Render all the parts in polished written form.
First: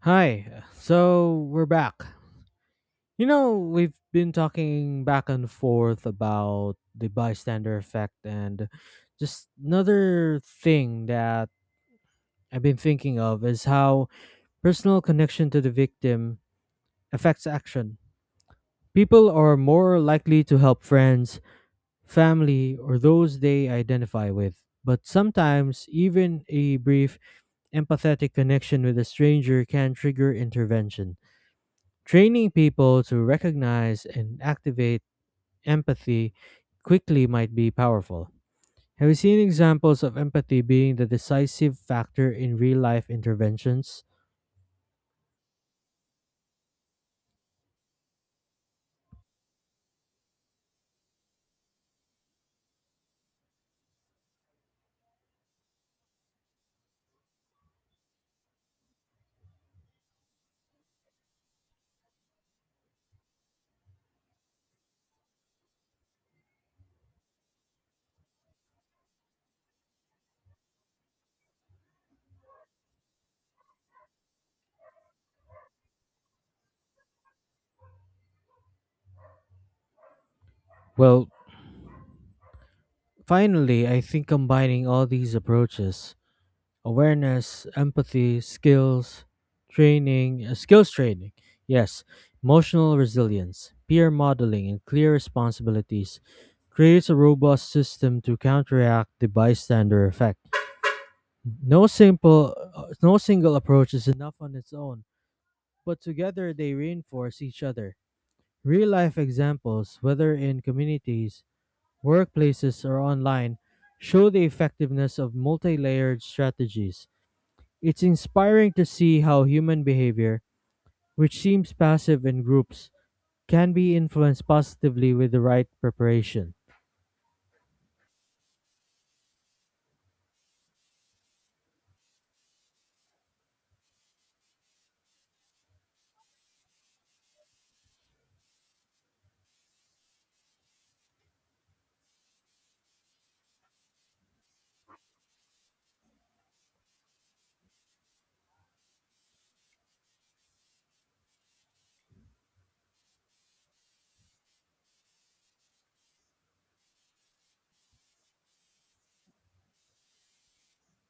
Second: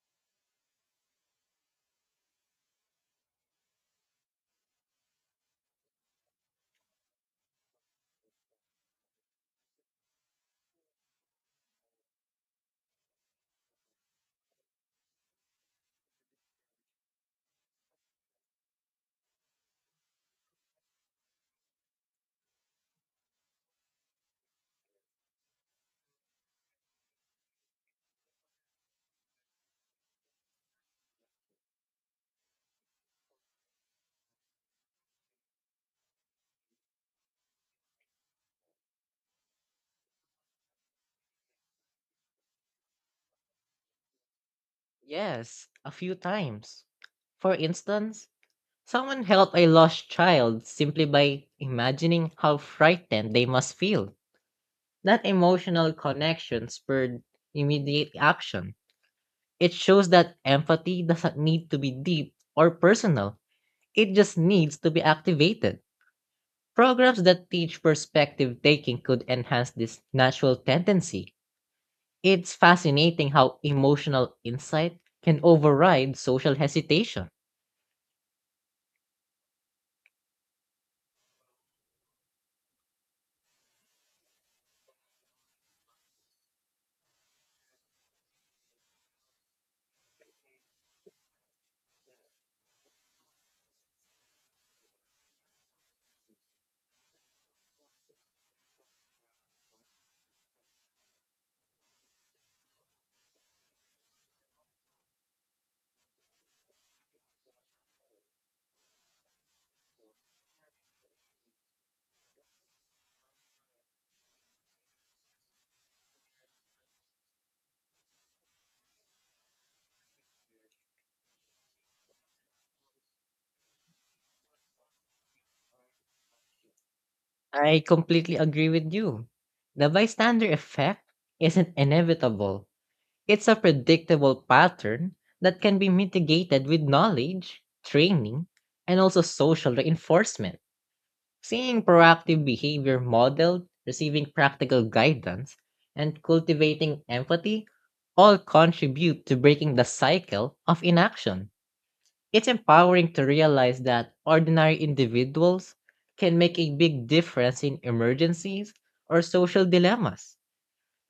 Hi. So we're back. You know, we've been talking back and forth about the bystander effect, and just another thing that I've been thinking of is how personal connection to the victim affects action. People are more likely to help friends, family, or those they identify with. But sometimes, even a brief empathetic connection with a stranger can trigger intervention. Training people to recognize and activate empathy quickly might be powerful. Have you seen examples of empathy being the decisive factor in real life interventions? Yes, a few times. For instance, someone helped a lost child simply by imagining how frightened they must feel. That emotional connection spurred immediate action. It shows that empathy doesn't need to be deep or personal, it just needs to be activated. Programs that teach perspective taking could enhance this natural tendency. It's fascinating how emotional insight can override social hesitation. Well, finally, I think combining all these approaches awareness, empathy, skills, skills training, yes, emotional resilience, peer modeling, and clear responsibilities creates a robust system to counteract the bystander effect. No single approach is enough on its own, but together they reinforce each other. Real life examples, whether in communities, workplaces, or online, show the effectiveness of multi layered strategies. It's inspiring to see how human behavior, which seems passive in groups, can be influenced positively with the right preparation. I completely agree with you. The bystander effect isn't inevitable. It's a predictable pattern that can be mitigated with knowledge, training, and also social reinforcement. Seeing proactive behavior modeled, receiving practical guidance, and cultivating empathy all contribute to breaking the cycle of inaction. It's empowering to realize that ordinary individuals can make a big difference in emergencies or social dilemmas.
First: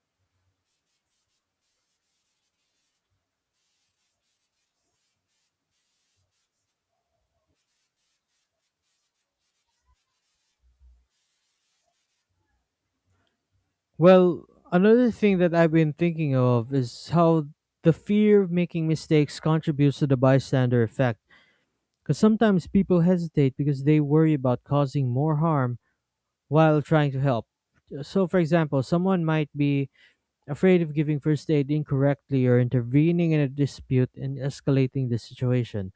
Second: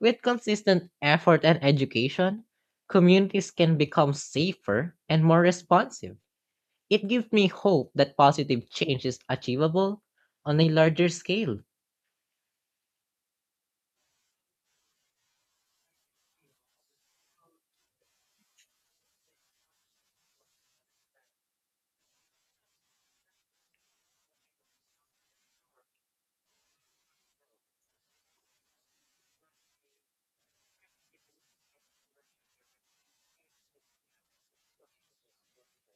With consistent effort and education, communities can become safer and more responsive. It gives me hope that positive change is achievable on a larger scale. Well, another thing that I've been thinking of is how the fear of making mistakes contributes to the bystander effect. Because sometimes people hesitate because they worry about causing more harm while trying to help. So, for example, someone might be afraid of giving first aid incorrectly or intervening in a dispute and escalating the situation.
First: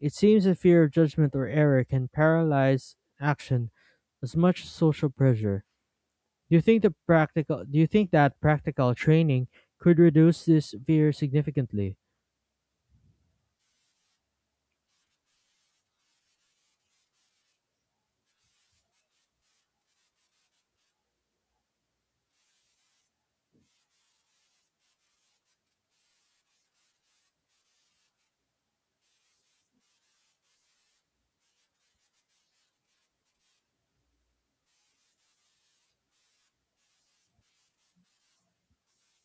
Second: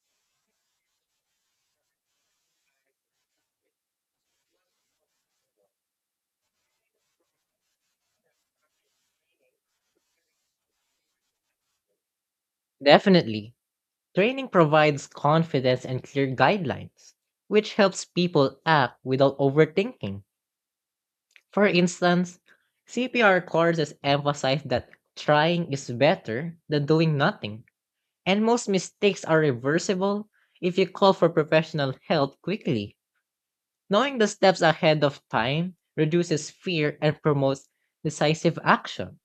It seems that fear of judgment or error can paralyze action as much as social pressure. Do you think that practical training could reduce this fear significantly? Definitely, training provides confidence and clear guidelines, which helps people act without overthinking. For instance, CPR courses emphasize that trying is better than doing nothing, and most mistakes are reversible if you call for professional help quickly. Knowing the steps ahead of time reduces fear and promotes decisive action.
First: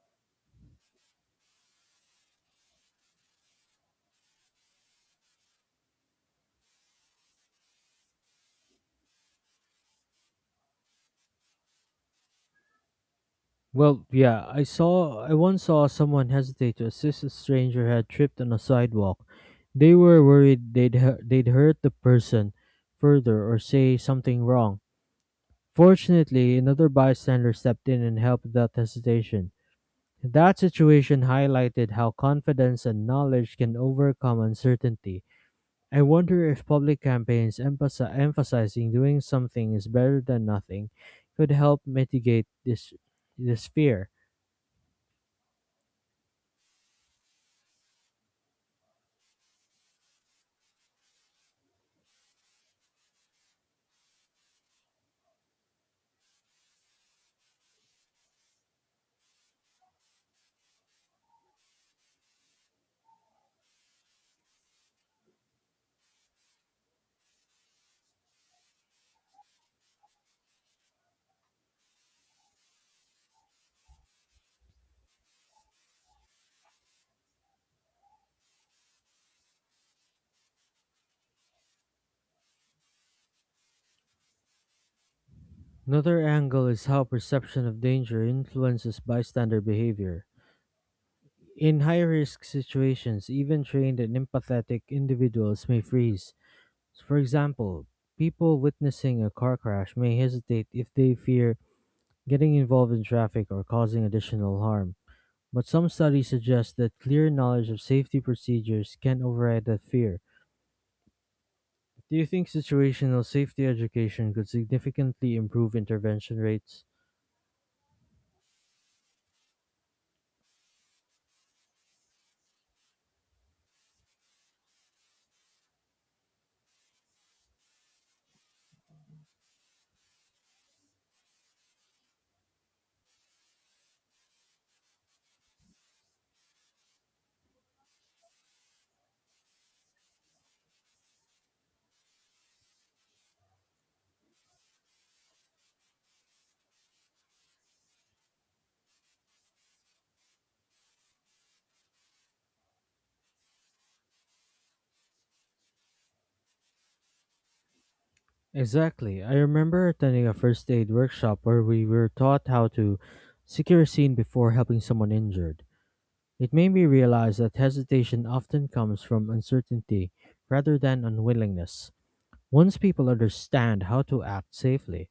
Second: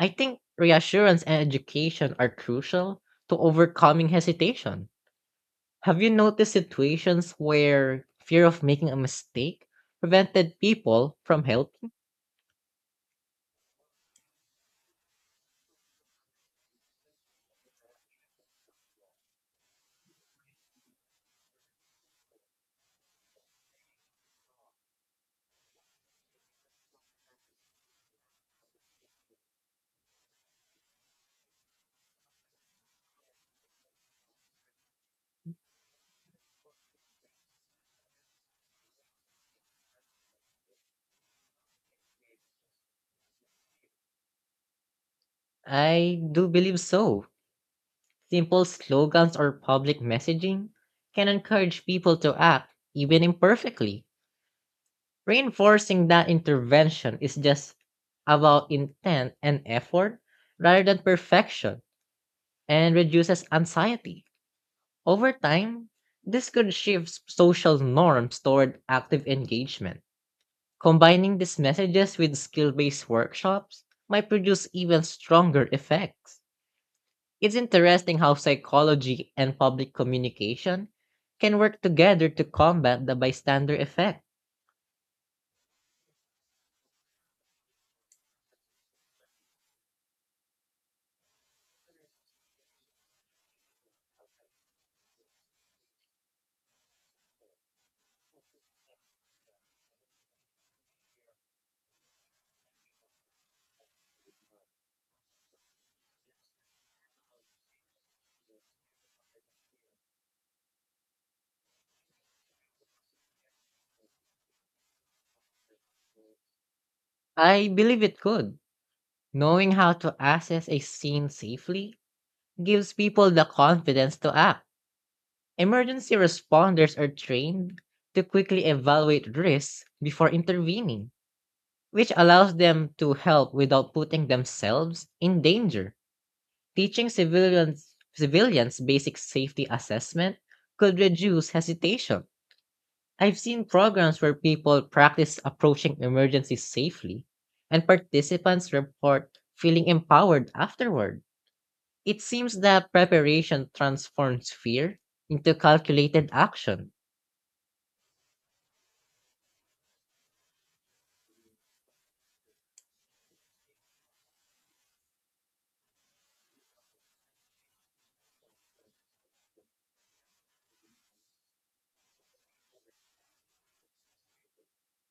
I think reassurance and education are crucial to overcoming hesitation. Have you noticed situations where fear of making a mistake prevented people from help? Well, yeah, I once saw someone hesitate to assist a stranger who had tripped on a sidewalk. They were worried they'd hurt the person further or say something wrong. Fortunately, another bystander stepped in and helped without hesitation. That situation highlighted how confidence and knowledge can overcome uncertainty. I wonder if public campaigns emphasizing doing something is better than nothing could help mitigate this fear. I do believe so. Simple slogans or public messaging can encourage people to act, even imperfectly. Reinforcing that intervention is just about intent and effort rather than perfection and reduces anxiety. Over time, this could shift social norms toward active engagement. Combining these messages with skill based workshops might produce even stronger effects. It's interesting how psychology and public communication can work together to combat the bystander effect. Another angle is how perception of danger influences bystander behavior. In high risk situations, even trained and empathetic individuals may freeze. For example, people witnessing a car crash may hesitate if they fear getting involved in traffic or causing additional harm. But some studies suggest that clear knowledge of safety procedures can override that fear. Do you think situational safety education could significantly improve intervention rates? I believe it could. Knowing how to access a scene safely gives people the confidence to act. Emergency responders are trained to quickly evaluate risks before intervening, which allows them to help without putting themselves in danger. Teaching civilians basic safety assessment could reduce hesitation. I've seen programs where people practice approaching emergencies safely, and participants report feeling empowered afterward. It seems that preparation transforms fear into calculated action. Exactly. I remember attending a first aid workshop where we were taught how to secure a scene before helping someone injured. It made me realize that hesitation often comes from uncertainty rather than unwillingness. Once people understand how to act safely,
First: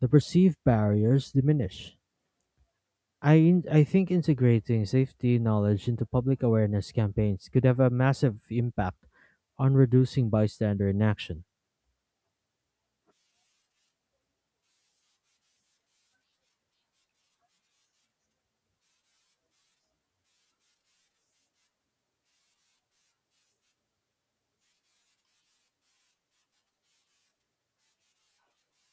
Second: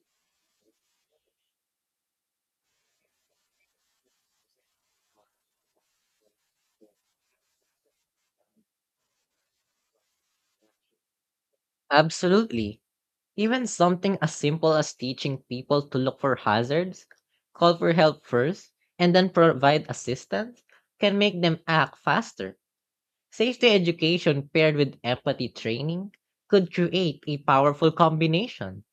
the perceived barriers diminish. I think integrating safety knowledge into public awareness campaigns could have a massive impact on reducing bystander inaction. Absolutely. Even something as simple as teaching people to look for hazards, call for help first, and then provide assistance can make them act faster. Safety education paired with empathy training could create a powerful combination.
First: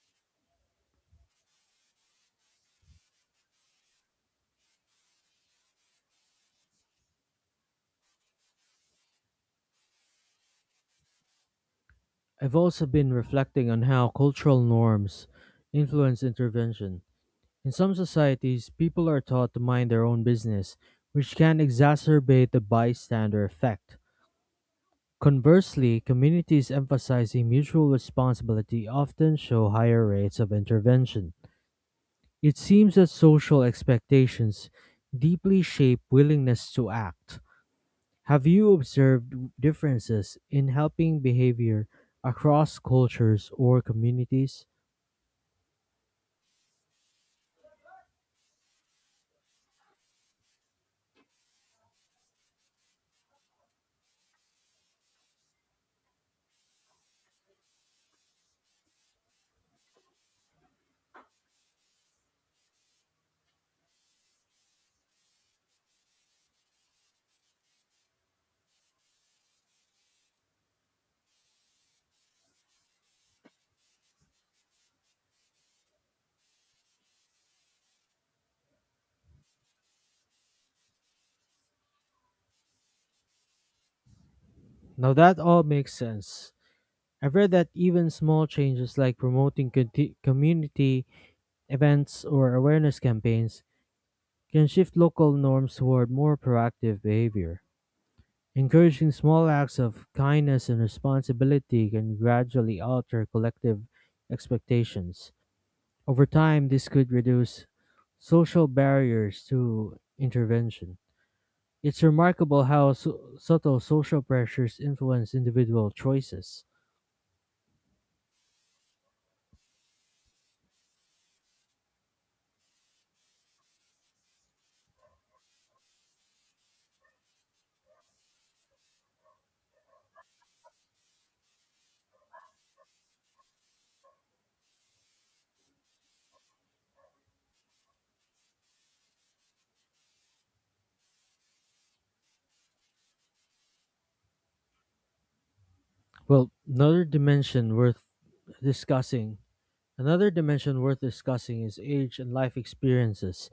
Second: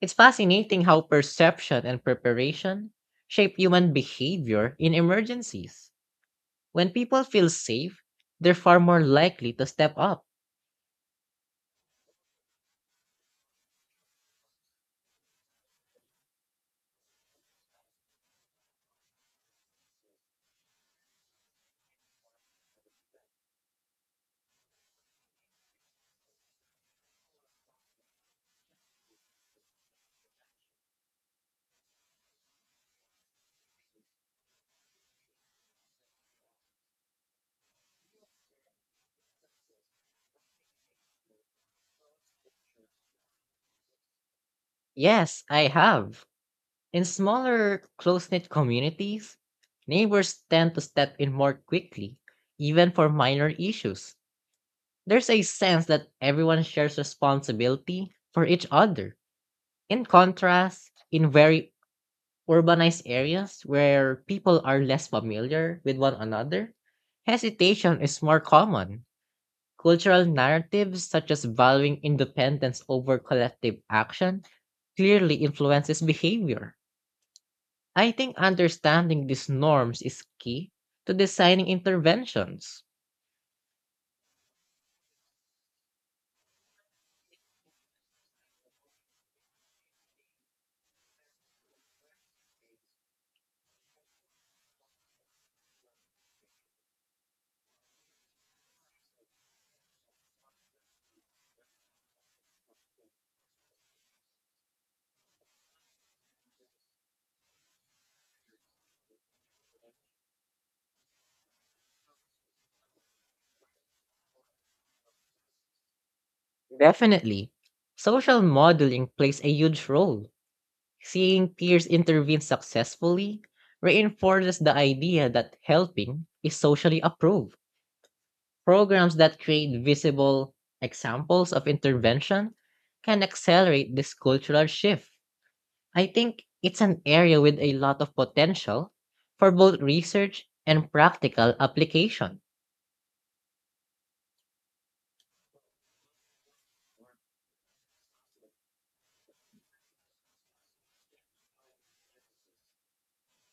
It's fascinating how perception and preparation shape human behavior in emergencies. When people feel safe, they're far more likely to step up. I've also been reflecting on how cultural norms influence intervention. In some societies, people are taught to mind their own business, which can exacerbate the bystander effect. Conversely, communities emphasizing mutual responsibility often show higher rates of intervention. It seems that social expectations deeply shape willingness to act. Have you observed differences in helping behavior across cultures or communities? Yes, I have. In smaller, close knit communities, neighbors tend to step in more quickly, even for minor issues. There's a sense that everyone shares responsibility for each other. In contrast, in very urbanized areas where people are less familiar with one another, hesitation is more common. Cultural narratives such as valuing independence over collective action clearly influences behavior. I think understanding these norms is key to designing interventions. Now that all makes sense. I've read that even small changes like promoting community events or awareness campaigns can shift local norms toward more proactive behavior. Encouraging small acts of kindness and responsibility can gradually alter collective expectations. Over time, this could reduce social barriers to intervention. It's remarkable how subtle social pressures influence individual choices. Definitely, social modeling plays a huge role. Seeing peers intervene successfully reinforces the idea that helping is socially approved. Programs that create visible examples of intervention can accelerate this cultural shift. I think it's an area with a lot of potential for both research and practical application. Well, discussing, another dimension worth discussing is age and life experiences.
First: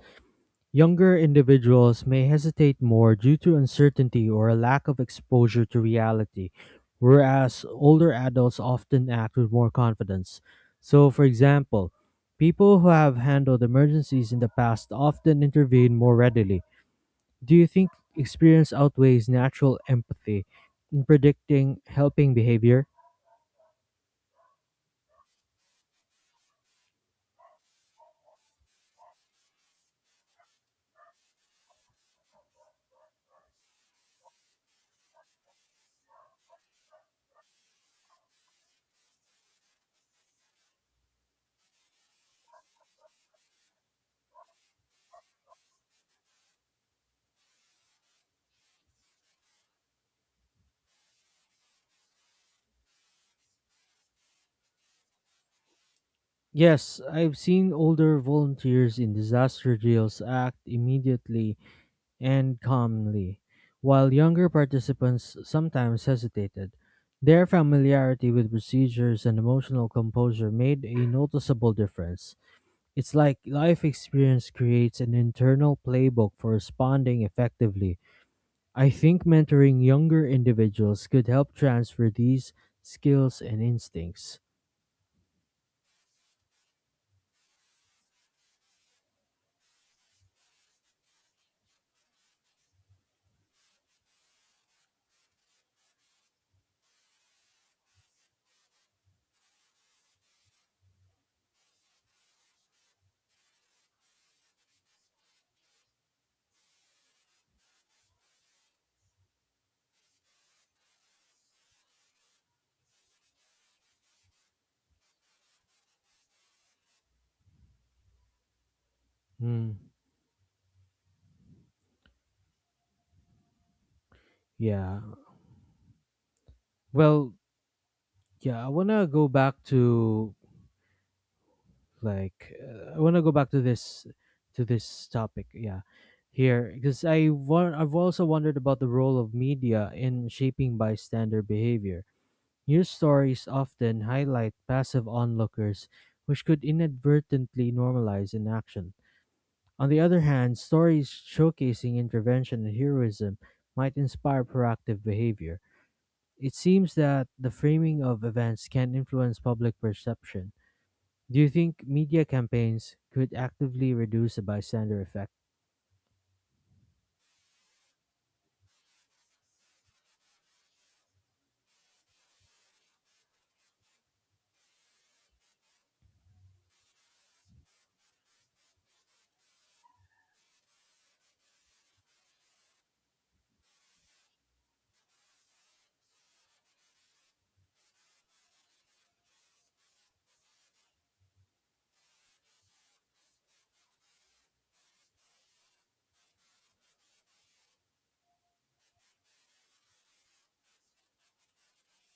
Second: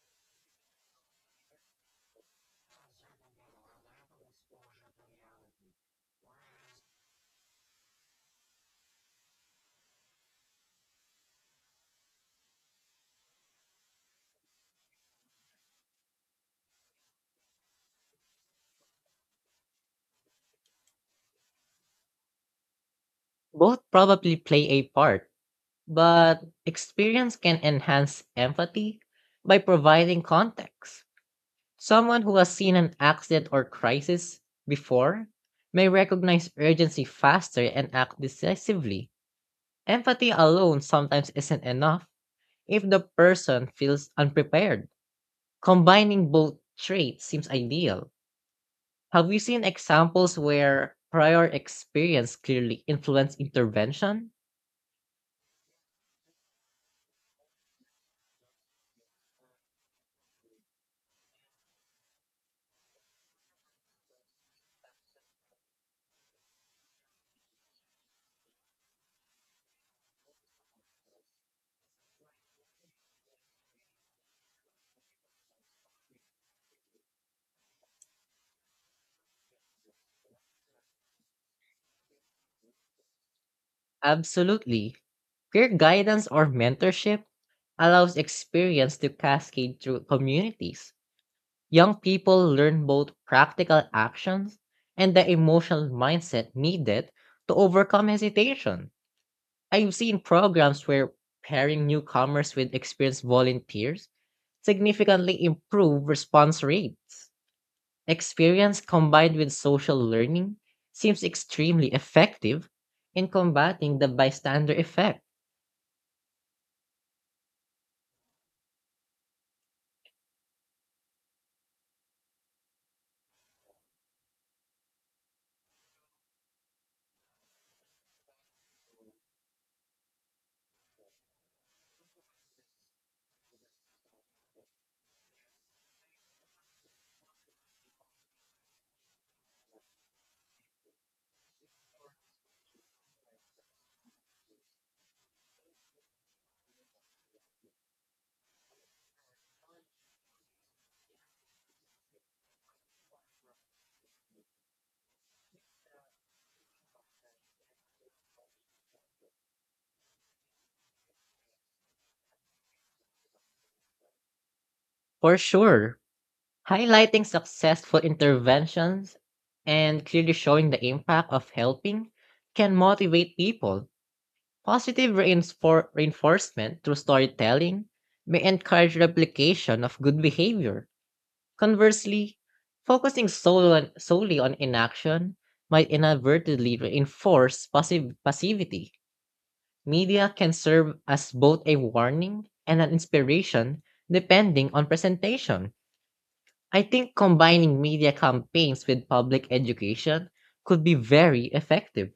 Younger individuals may hesitate more due to uncertainty or a lack of exposure to reality, whereas older adults often act with more confidence. So, for example, people who have handled emergencies in the past often intervene more readily. Do you think experience outweighs natural empathy in predicting helping behavior? Both probably play a part, but experience can enhance empathy by providing context. Someone who has seen an accident or crisis before may recognize urgency faster and act decisively. Empathy alone sometimes isn't enough if the person feels unprepared. Combining both traits seems ideal. Have you seen examples where prior experience clearly influenced intervention? Yes, I've seen older volunteers in disaster drills act immediately and calmly, while younger participants sometimes hesitated. Their familiarity with procedures and emotional composure made a noticeable difference. It's like life experience creates an internal playbook for responding effectively. I think mentoring younger individuals could help transfer these skills and instincts. Absolutely. Peer guidance or mentorship allows experience to cascade through communities. Young people learn both practical actions and the emotional mindset needed to overcome hesitation. I've seen programs where pairing newcomers with experienced volunteers significantly improve response rates. Experience combined with social learning seems extremely effective in combating the bystander effect. Hmm, yeah. Well, yeah, I want to go back to this topic yeah here because I've also wondered about the role of media in shaping bystander behavior. News stories often highlight passive onlookers, which could inadvertently normalize inaction. On the other hand, stories showcasing intervention and heroism might inspire proactive behavior. It seems that the framing of events can influence public perception. Do you think media campaigns could actively reduce the bystander effect? For sure, highlighting successful interventions and clearly showing the impact of helping can motivate people. Reinforcement through storytelling may encourage replication of good behavior. Conversely, solely on inaction might inadvertently reinforce passivity. Media can serve as both a warning and an inspiration depending on presentation. I think combining media campaigns with public education could be very effective.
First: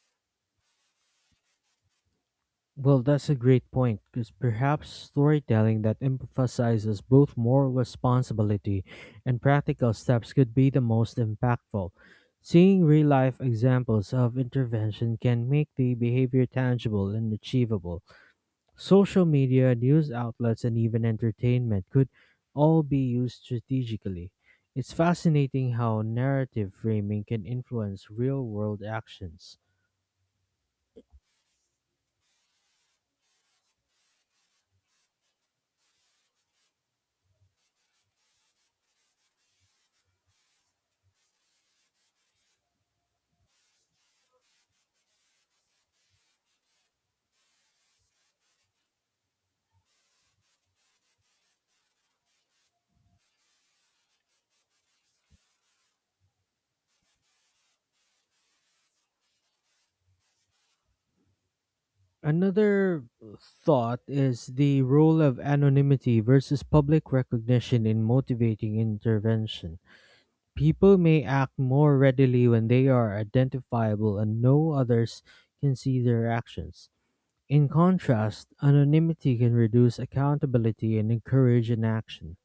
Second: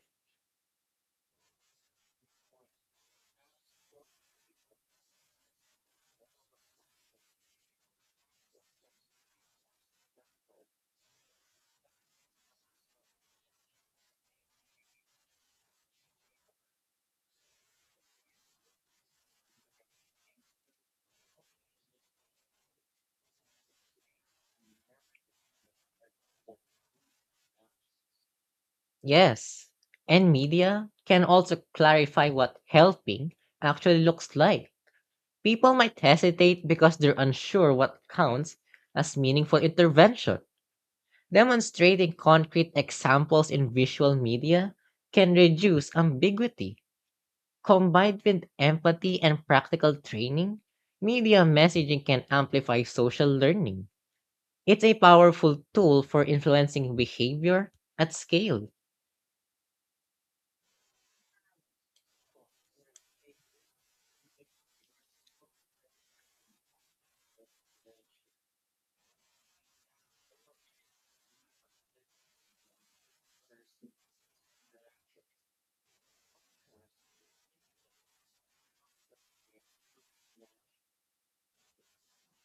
Well, that's a great point, because perhaps storytelling that emphasizes both moral responsibility and practical steps could be the most impactful. Seeing real life examples of intervention can make the behavior tangible and achievable. Social media, news outlets, and even entertainment could all be used strategically. It's fascinating how narrative framing can influence real world actions. Yes, and media can also clarify what helping actually looks like. People might hesitate because they're unsure what counts as meaningful intervention. Demonstrating concrete examples in visual media can reduce ambiguity. Combined with empathy and practical training, media messaging can amplify social learning. It's a powerful tool for influencing behavior at scale. Another thought is the role of anonymity versus public recognition in motivating intervention. People may act more readily when they are identifiable and no others can see their actions. In contrast, anonymity can reduce accountability and encourage inaction.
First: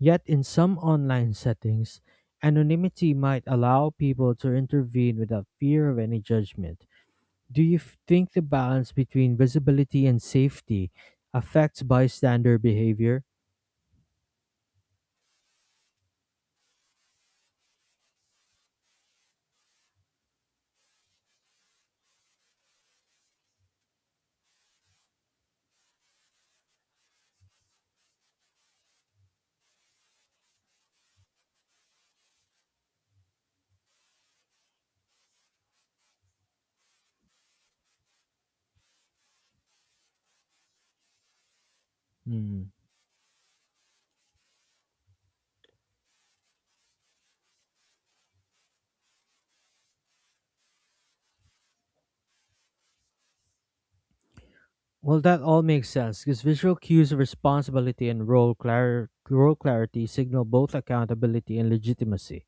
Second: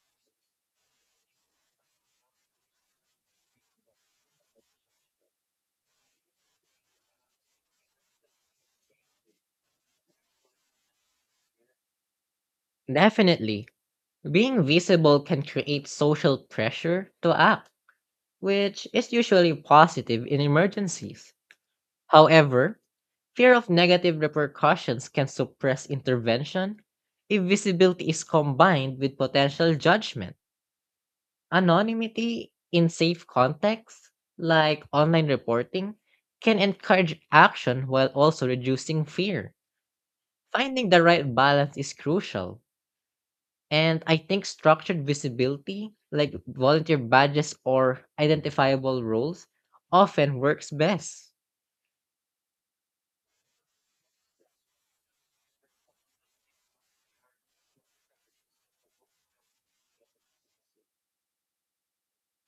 Yet, in some online settings, anonymity might allow people to intervene without fear of any judgment. Think the balance between visibility and safety affects bystander behavior? Definitely, being visible can create social pressure to act, which is usually positive in emergencies. However, fear of negative repercussions can suppress intervention if visibility is combined with potential judgment. Anonymity in safe contexts, like online reporting, can encourage action while also reducing fear. Finding the right balance is crucial. Hmm. And I think structured visibility, like volunteer badges or identifiable roles, often works best. Well, that all makes sense because visual cues of responsibility and role clarity signal both accountability and legitimacy.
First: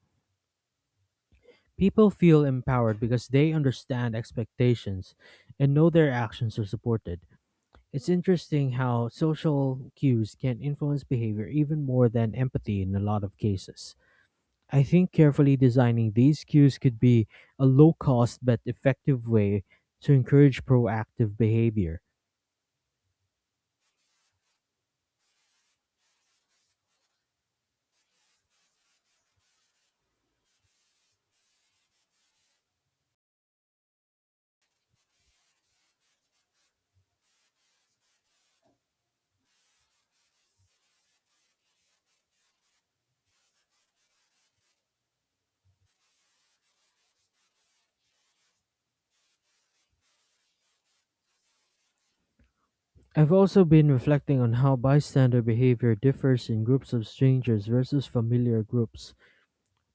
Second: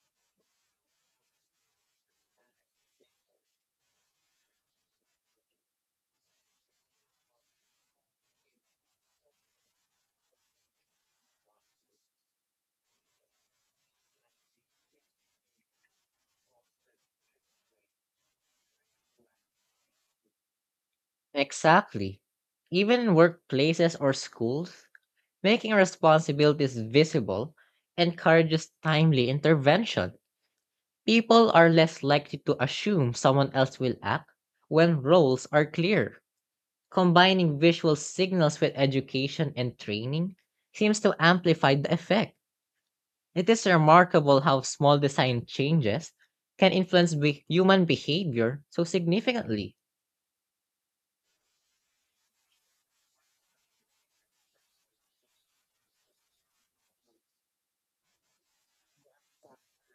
People feel empowered because they understand expectations and know their actions are supported. It's interesting how social cues can influence behavior even more than empathy in a lot of cases. I think carefully designing these cues could be a low cost but effective way to encourage proactive behavior. Exactly. Even in workplaces or schools, making responsibilities visible encourages timely intervention. People are less likely to assume someone else will act when roles are clear. Combining visual signals with education and training seems to amplify the effect. It is remarkable how small design changes can influence human behavior so significantly. I've also been reflecting on how bystander behavior differs in groups of strangers versus familiar groups.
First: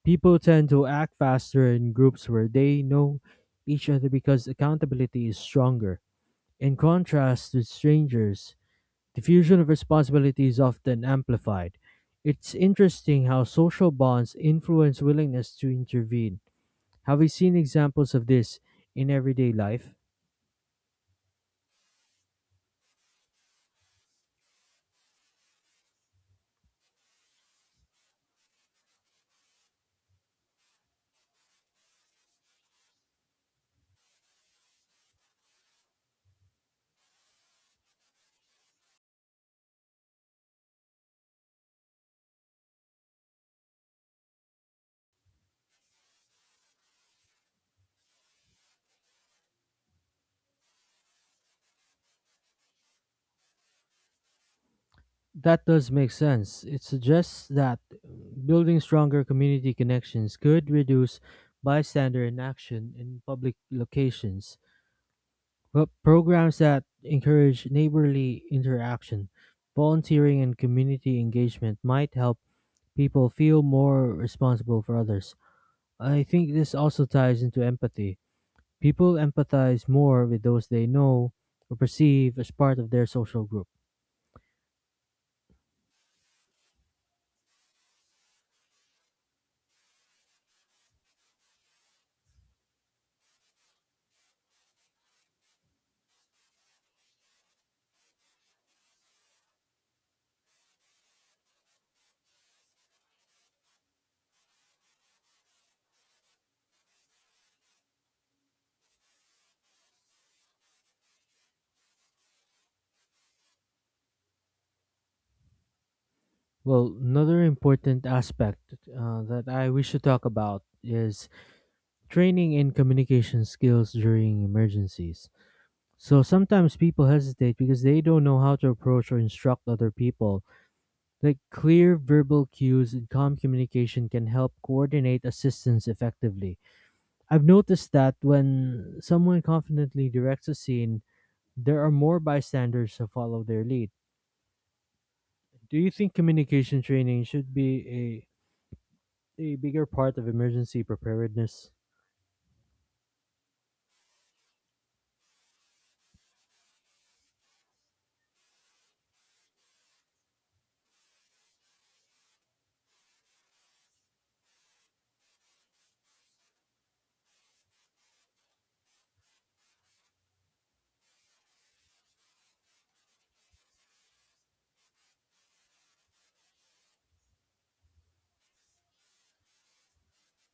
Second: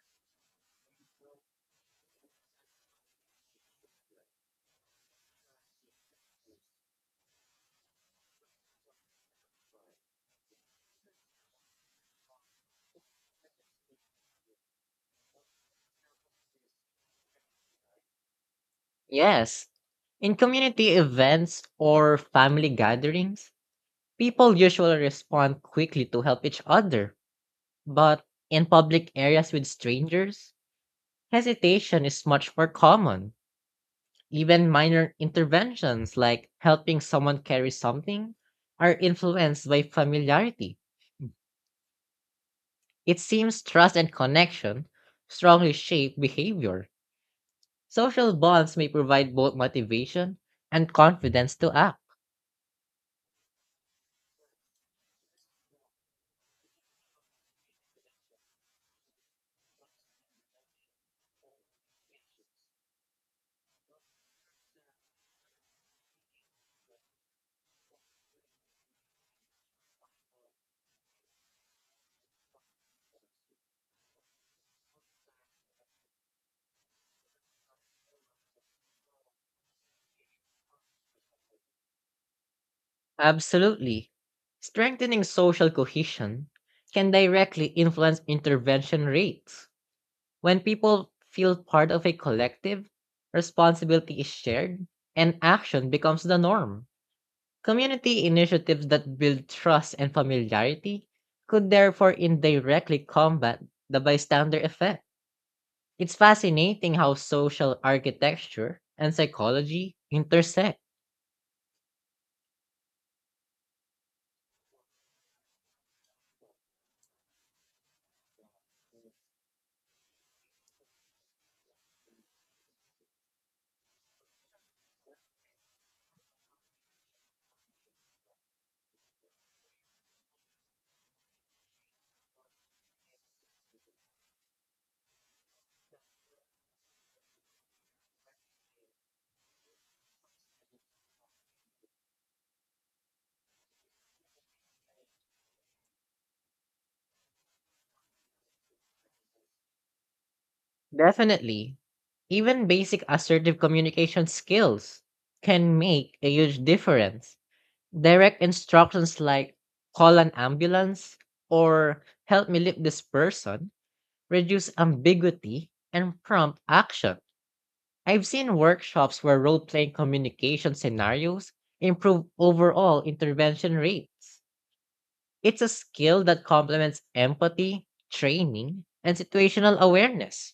People tend to act faster in groups where they know each other because accountability is stronger. In contrast to strangers, diffusion of responsibility is often amplified. It's interesting how social bonds influence willingness to intervene. Have we seen examples of this in everyday Yes, life? in community events or family gatherings, people usually respond quickly to help each other. But in public areas with strangers, hesitation is much more common. Even minor interventions like helping someone carry something are influenced by familiarity. It seems trust and connection strongly shape behavior. Social bonds may provide both motivation and confidence to act. That does make sense. It suggests that building stronger community connections could reduce bystander inaction in public locations. But programs that encourage neighborly interaction, volunteering, and community engagement might help people feel more responsible for others. I think this also ties into empathy. People empathize more with those they know or perceive as part of their social group. Absolutely. Strengthening social cohesion can directly influence intervention rates. When people feel part of a collective, responsibility is shared and action becomes the norm. Community initiatives that build trust and familiarity could therefore indirectly combat the bystander effect. It's fascinating how social architecture and psychology intersect. Well, another important aspect that I wish to talk about is training in communication skills during emergencies. So sometimes people hesitate because they don't know how to approach or instruct other people. Like clear verbal cues and calm communication can help coordinate assistance effectively. I've noticed that when someone confidently directs a scene, there are more bystanders to follow their lead. Do you think communication training should be a bigger part of emergency preparedness? Definitely, even basic assertive communication skills can make a huge difference. Direct instructions like "call an ambulance" or "help me lift this person" reduce ambiguity and prompt action. I've seen workshops where role playing communication scenarios improve overall intervention rates. It's a skill that complements empathy, training, and situational awareness.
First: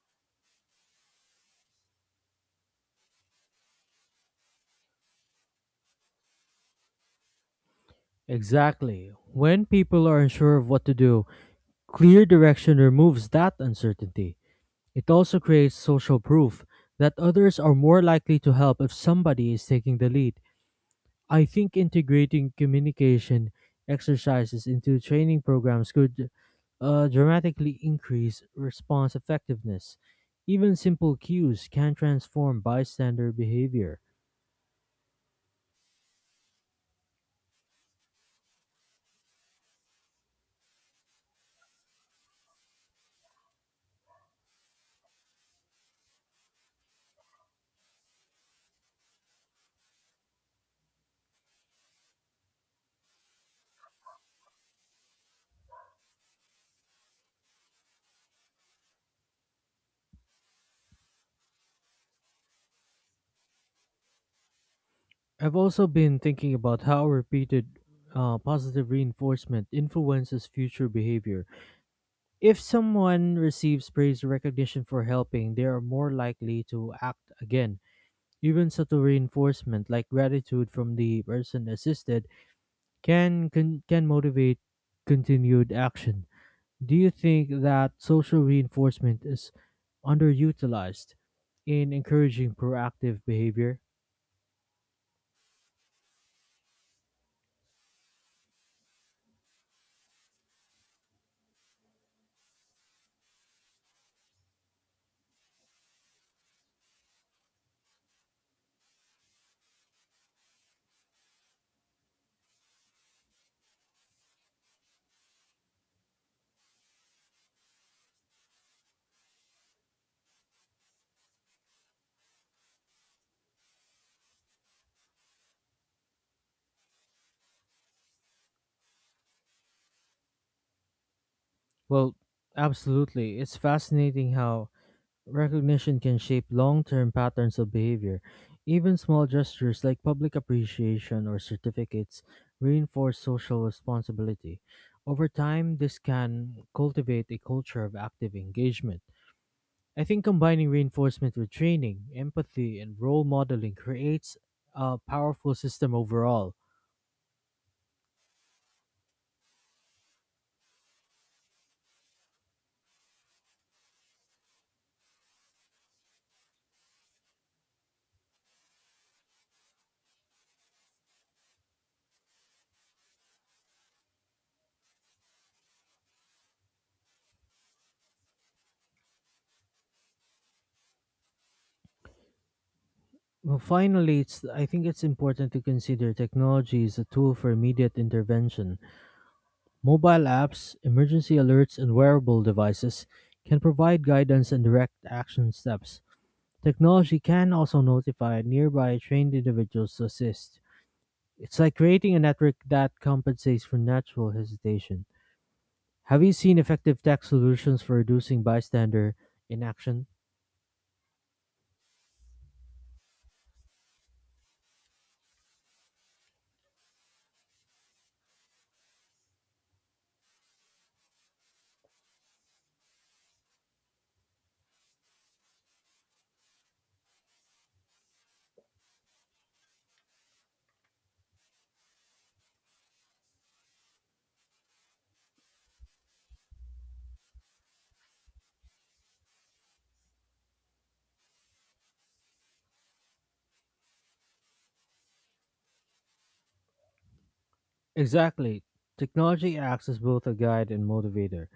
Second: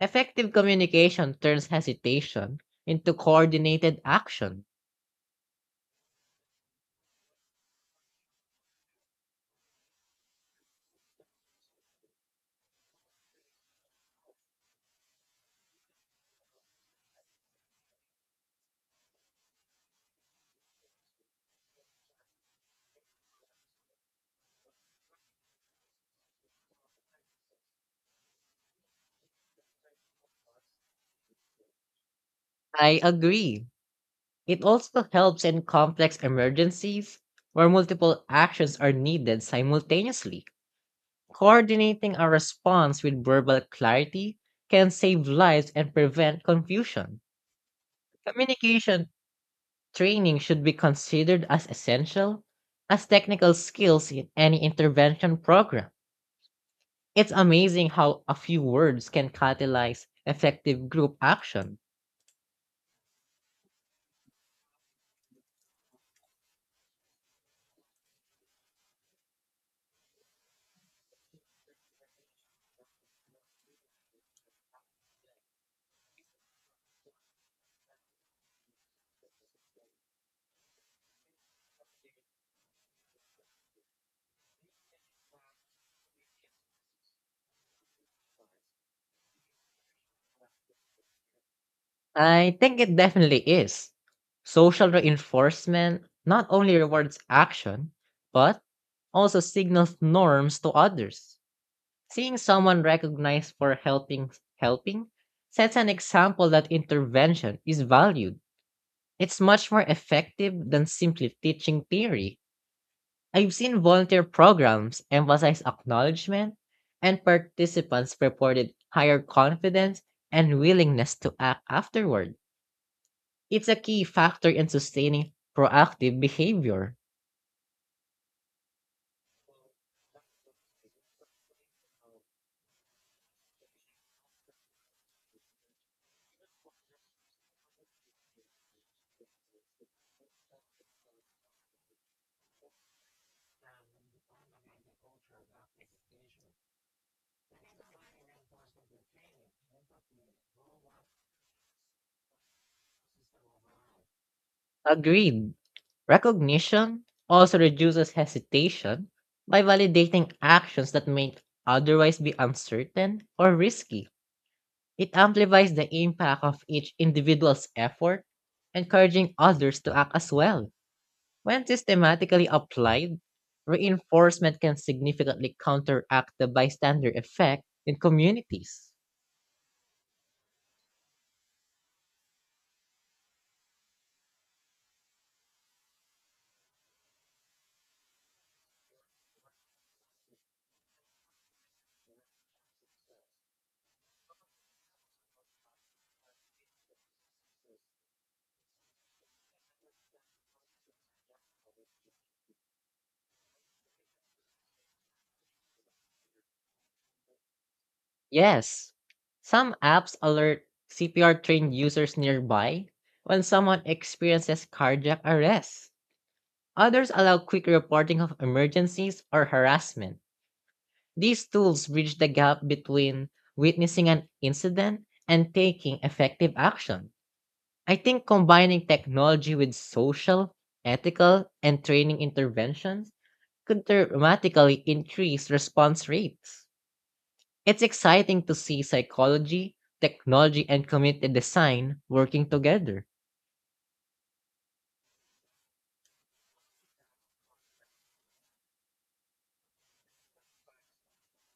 Effective communication turns hesitation into coordinated action. Exactly. When people are unsure of what to do, clear direction removes that uncertainty. It also creates social proof that others are more likely to help if somebody is taking the lead. I think integrating communication exercises into training programs could dramatically increase response effectiveness. Even simple cues can transform I bystander agree. behavior. It also helps in complex emergencies where multiple actions are needed simultaneously. Coordinating a response with verbal clarity can save lives and prevent confusion. Communication training should be considered as essential as technical skills in any intervention program. It's amazing how a few words can catalyze effective group action. I've also been thinking about how repeated positive reinforcement influences future behavior. If someone receives praise or recognition for helping, they are more likely to act again. Even subtle reinforcement, like gratitude from the person assisted, can motivate continued action. Do you think that social reinforcement is underutilized in encouraging I think it proactive definitely behavior? is. Social reinforcement not only rewards action, but also signals norms to others. Seeing someone recognized for helping sets an example that intervention is valued. It's much more effective than simply teaching theory. I've seen volunteer programs emphasize acknowledgement, and participants reported higher confidence and willingness to act afterward. It's a key factor in sustaining proactive behavior. Well, absolutely. It's fascinating how recognition can shape long term patterns of behavior. Even small gestures like public appreciation or certificates reinforce social responsibility. Over time, this can cultivate a culture of active engagement. I think combining reinforcement with training, empathy, and role modeling creates a powerful Agreed. system overall. Recognition also reduces hesitation by validating actions that may otherwise be uncertain or risky. It amplifies the impact of each individual's effort, encouraging others to act as well. When systematically applied, reinforcement can significantly counteract the bystander effect in communities. Well, finally, I think it's important to consider technology as a tool for immediate intervention. Mobile apps, emergency alerts, and wearable devices can provide guidance and direct action steps. Technology can also notify nearby trained individuals to assist. It's like creating a network that compensates for natural hesitation. Have you seen effective tech solutions for reducing Yes, bystander some inaction? apps alert CPR trained users nearby when someone experiences cardiac arrest. Others allow quick reporting of emergencies or harassment. These tools bridge the gap between witnessing an incident and taking effective action. I think combining technology with social, ethical, and training interventions could dramatically increase response rates. It's exciting to see psychology, technology, and community design working together. Exactly. Technology acts as both a guide and motivator.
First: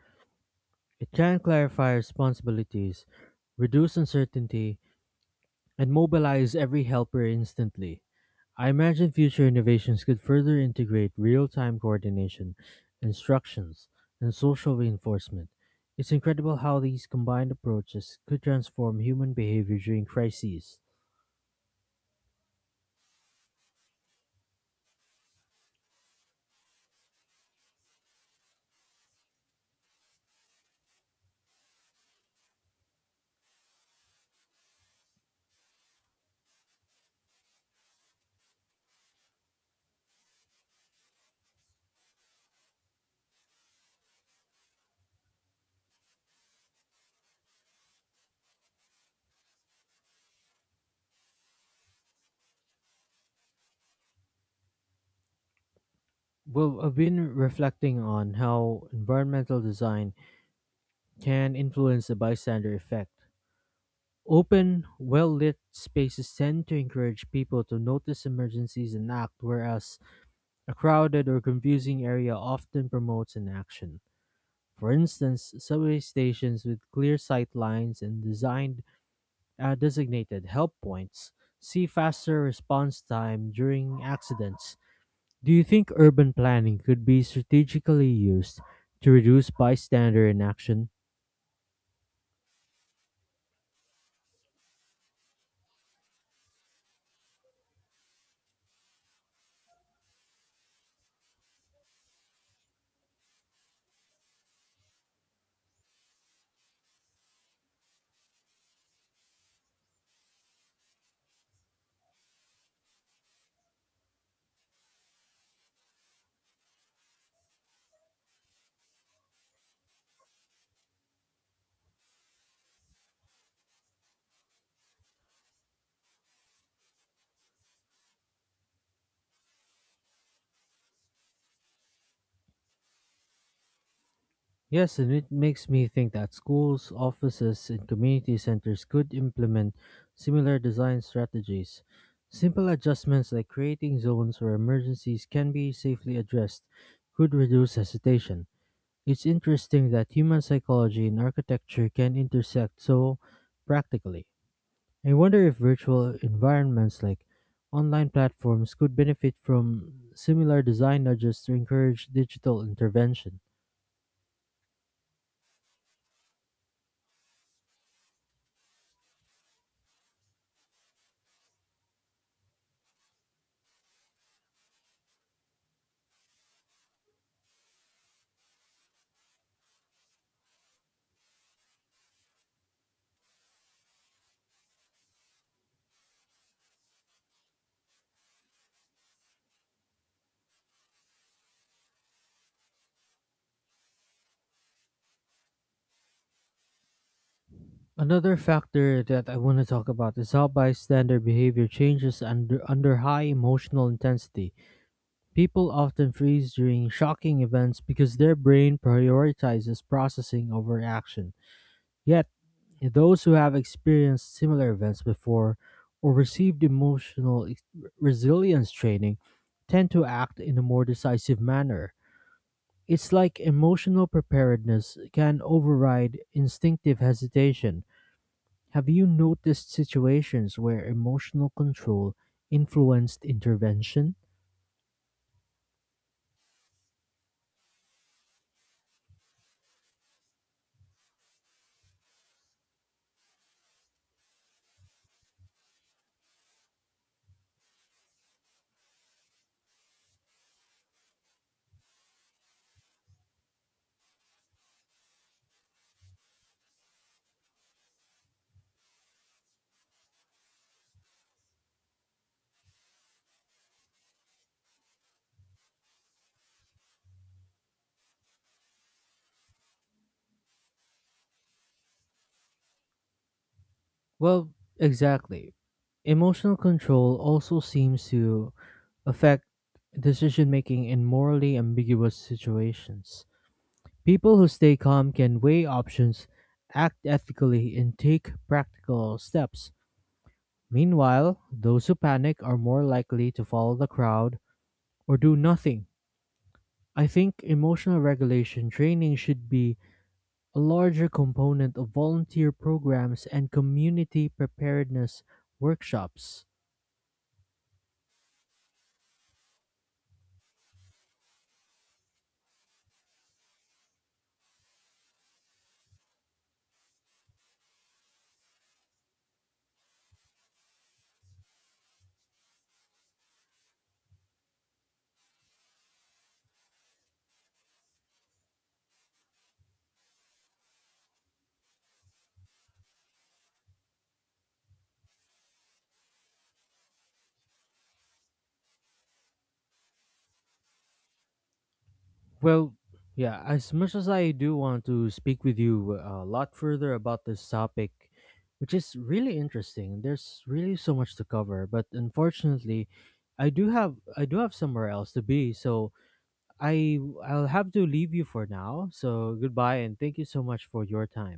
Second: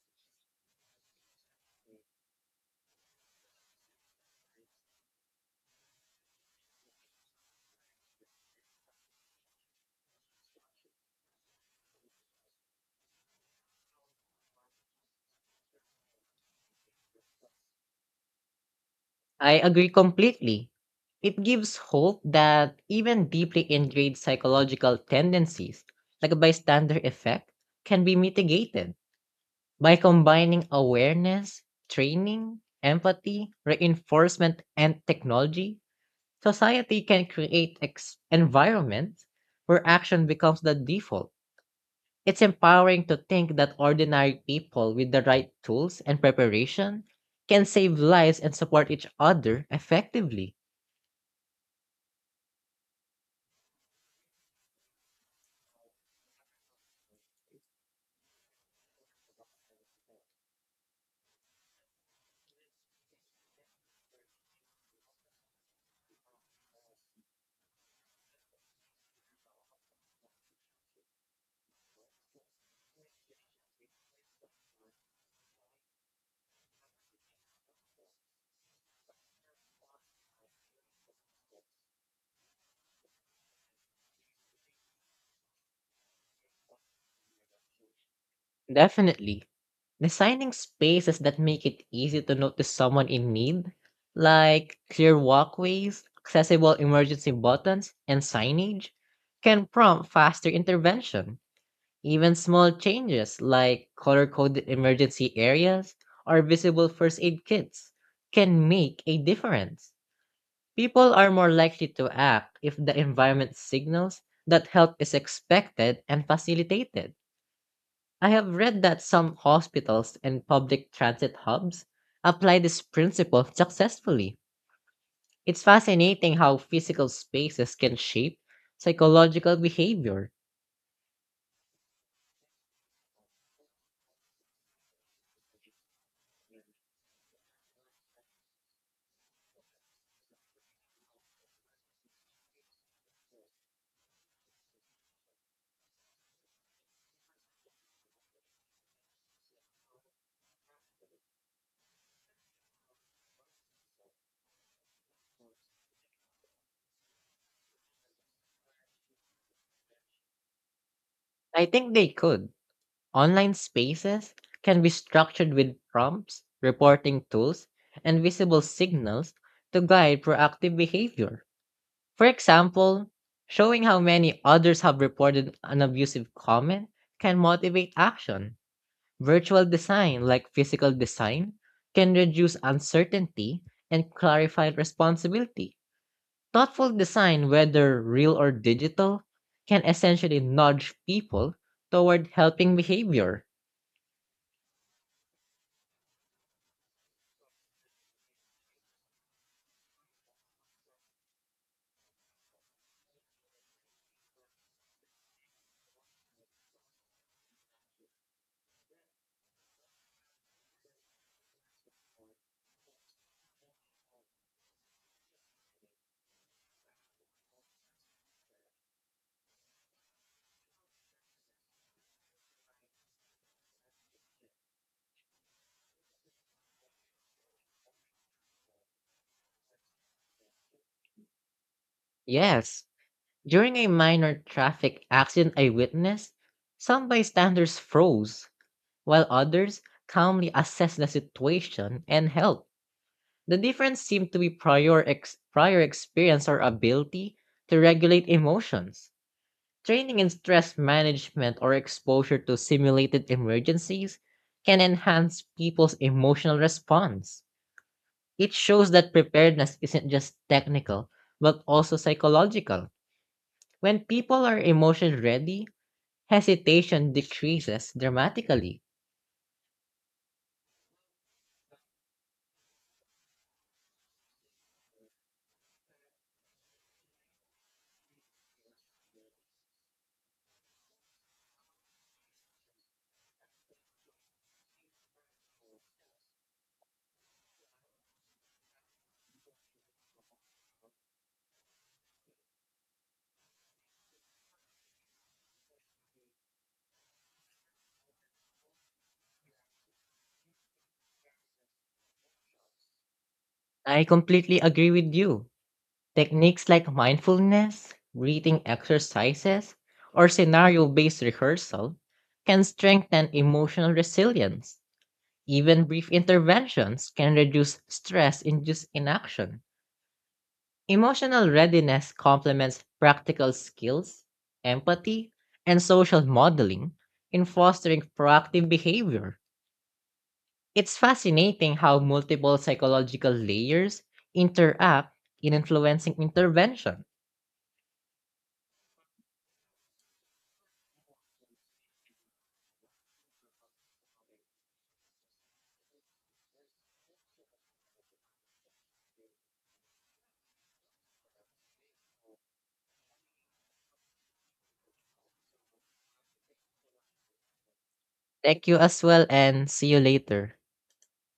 It can clarify responsibilities, reduce uncertainty, and mobilize every helper instantly. I imagine future innovations could further integrate real time coordination, instructions, and social reinforcement. It's incredible how these combined approaches could transform human I behavior agree during completely. crises. It gives hope that even deeply ingrained psychological tendencies, like a bystander effect, can be mitigated by combining awareness, training, empathy, reinforcement, and technology. Society can create environments where action becomes the default. It's empowering to think that ordinary people with the right tools and preparation can save lives and support each other effectively. Well, I've been reflecting on how environmental design can influence the bystander effect. Open, well lit spaces tend to encourage people to notice emergencies and act, whereas a crowded or confusing area often promotes an action. For instance, subway stations with clear sight lines and designed designated help points see faster response time during accidents. Do you think urban planning could be strategically used to Definitely. reduce bystander Designing inaction? spaces that make it easy to notice someone in need, like clear walkways, accessible emergency buttons, and signage, can prompt faster intervention. Even small changes like color coded emergency areas or visible first aid kits can make a difference. People are more likely to act if the environment signals that help is expected and facilitated. I have read that some hospitals and public transit hubs apply this principle successfully. It's fascinating how physical spaces can shape psychological behavior. Yes, and it makes me think that schools, offices, and community centers could implement similar design strategies. Simple adjustments like creating zones where emergencies can be safely addressed could reduce hesitation. It's interesting that human psychology and architecture can intersect so practically. I wonder if virtual environments like online platforms could benefit from similar design nudges to I think encourage they could. digital intervention. Online spaces can be structured with prompts, reporting tools, and visible signals to guide proactive behavior. For example, showing how many others have reported an abusive comment can motivate action. Virtual design, like physical design, can reduce uncertainty and clarify responsibility. Thoughtful design, whether real or digital, can essentially nudge people toward helping behavior. Another factor that I want to talk about is how bystander behavior changes under high emotional intensity. People often freeze during shocking events because their brain prioritizes processing over action. Yet, those who have experienced similar events before or received resilience training tend to act in a more decisive manner. It's like emotional preparedness can override instinctive hesitation. Have you noticed situations where emotional control Yes, influenced during a intervention? minor traffic accident I witnessed, some bystanders froze, while others calmly assessed the situation and helped. The difference seemed to be prior experience or ability to regulate emotions. Training in stress management or exposure to simulated emergencies can enhance people's emotional response. It shows that preparedness isn't just technical, but also psychological. When people are emotionally ready, hesitation decreases dramatically. Well, exactly. Emotional control also seems to affect decision making in morally ambiguous situations. People who stay calm can weigh options, act ethically, and take practical steps. Meanwhile, those who panic are more likely to follow the crowd or do nothing. I think emotional regulation training should be a larger component of volunteer programs and I community completely agree with preparedness you. workshops. Techniques like mindfulness, breathing exercises, or scenario based rehearsal can strengthen emotional resilience. Even brief interventions can reduce stress induced inaction. Emotional readiness complements practical skills, empathy, and social modeling in fostering proactive behavior. It's fascinating how multiple psychological layers interact in influencing intervention. Well, yeah, as much as I do want to speak with you a lot further about this topic, which is really interesting. There's really so much to cover, but unfortunately, I do have somewhere else to be, so I'll have to leave you for Thank you now. as well, So and goodbye see and you thank you so later. much for your time.